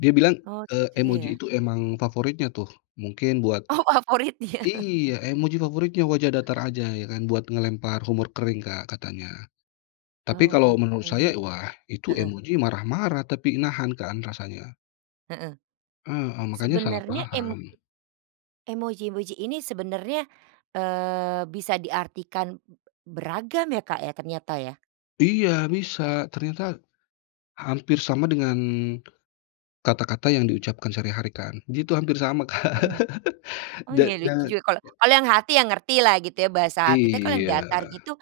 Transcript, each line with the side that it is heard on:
left: Dia bilang,
right: Oh,
left: eee,
right: seperti dia
left: emoji
right: ya.
left: itu emang favoritnya tuh. Mungkin buat
right: Oh, favorit dia.
left: iya, emoji favoritnya wajah datar aja, ya kan. Buat melempar humor kering Kak, katanya. Tapi
right: Oh,
left: kalau
right: gitu.
left: menurut saya, wah itu
right: Heeh.
left: emoji marah-marah, tapi nahan kan, rasanya.
right: Heeh.
left: Heeh, makanya salah
right: Sebenernya em
left: paham.
right: emoji-emoji ini sebenarnya, eee, bisa diartikan beragam ya Kak ya, ternyata ya?
left: Iya, bisa. Ternyata, hampir sama dengan kata-kata yang diucapkan sehari-hari kan, gitu, hampir sama Kak.
right: Mhm. Oh
left: Da
right: iya, lucu
left: jangan
right: juga, kalau kalau yang hati ya ngertilah, gitu ya, bahasa hati. Tapi kalau yang
left: Iya.
right: datar gitu,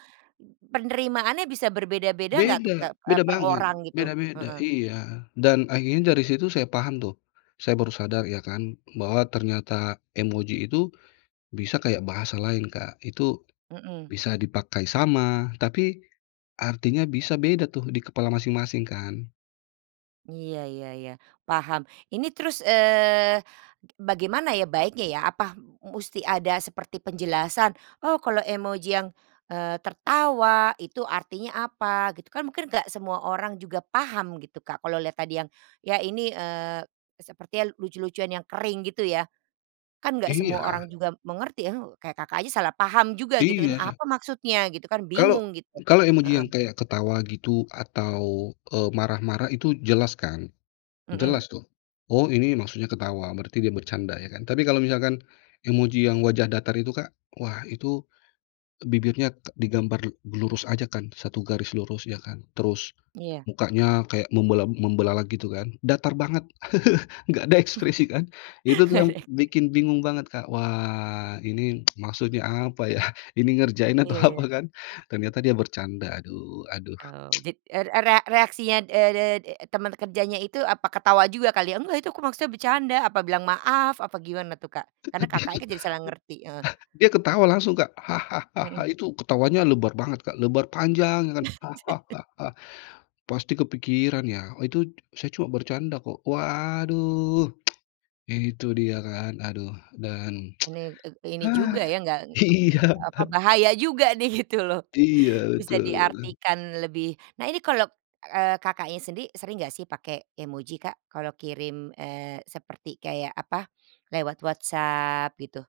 right: penerimaannya bisa berbeda-beda nggak tuh
left: Beda,
right: kek eee,
left: beda
right: per
left: banget.
right: orang, gitu?
left: Beda-beda,
right: Heeh.
left: iya. Dan akhirnya dari situ saya paham tuh, saya baru sadar ya kan, bahwa ternyata emoji itu bisa kayak bahasa lain, Kak. Itu
right: Mhm.
left: bisa dipakai sama, tapi artinya bisa beda tuh, di kepala masing-masing kan.
right: Iya iya iya. Paham, ini terus, eee, bagaimana ya baiknya ya, apa musti ada seperti penjelasan? Oh kalau emoji yang, eee, tertawa, itu artinya apa? Gitu. Kan mungkin nggak semua orang juga paham, gitu Kak. Kalau lihat tadi yang ya ini, eee, sepertinya lucu-lucuan yang kering, gitu ya? Kan nggak semua
left: Iya.
right: orang juga mengerti ya, he kayak Kakak aja salah paham juga, gitu. "Ini
left: Iya sa
right: apa maksudnya?" Gitu kan,
left: Kalau
right: bingung gitu,
left: kalau emoji
right: heeh.
left: yang kayak ketawa, gitu, atau, eee, marah-marah itu jelas kan.
right: Mhm.
left: Jelas tuh. Oh ini maksudnya ketawa, berarti dia bercanda, ya kan. Tapi kalau misalkan emoji yang wajah datar itu Kak, wah itu bibirnya te digambar lurus aja kan? Satu garis lurus, ya kan? Terus,
right: Iya.
left: mukanya kayak membela membelalak gitu kan? Datar banget. Nggak ada ekspresi kan, itu tuh
right: Gak
left: yang
right: ada ek
left: bikin bingung banget Kak. Wah, ini maksudnya apa ya? Ini ngerjain atau
right: Iya
left: apa
right: iya.
left: kan? Ternyata dia bercanda, aduh aduh.
right: Eee, jad er era reaksinya, eee eee eee, teman kerjanya itu apa ketawa juga kali ya? "Enggak itu aku maksudnya bercanda," apa bilang maaf, apa gimana tuh, Kak? Karena Kakaknya kan jadi salah ngerti, heeh.
left: Dia ketawa langsung Kak. "Hahahaha!"
right: Mhm.
left: Itu ketawanya lebar banget Kak, lebar panjang ya kan, "Hahahaha! Pasti kepikiran ya? Oh itu, saya cuma bercanda kok," waduh. Itu dia kan, aduh dan
right: Ini, eee, ini juga ya nggak, eee,
left: iya.
right: apa, bahaya juga nih, gitu loh.
left: Iya,
right: Bisa
left: betul.
right: diartikan lebih. Nah ini kalau, eee, Kakaknya sendiri, sering enggak sih pakai emoji, Kak? Kalau kirim, eee, seperti kayak apa, lewat WhatsApp, gitu?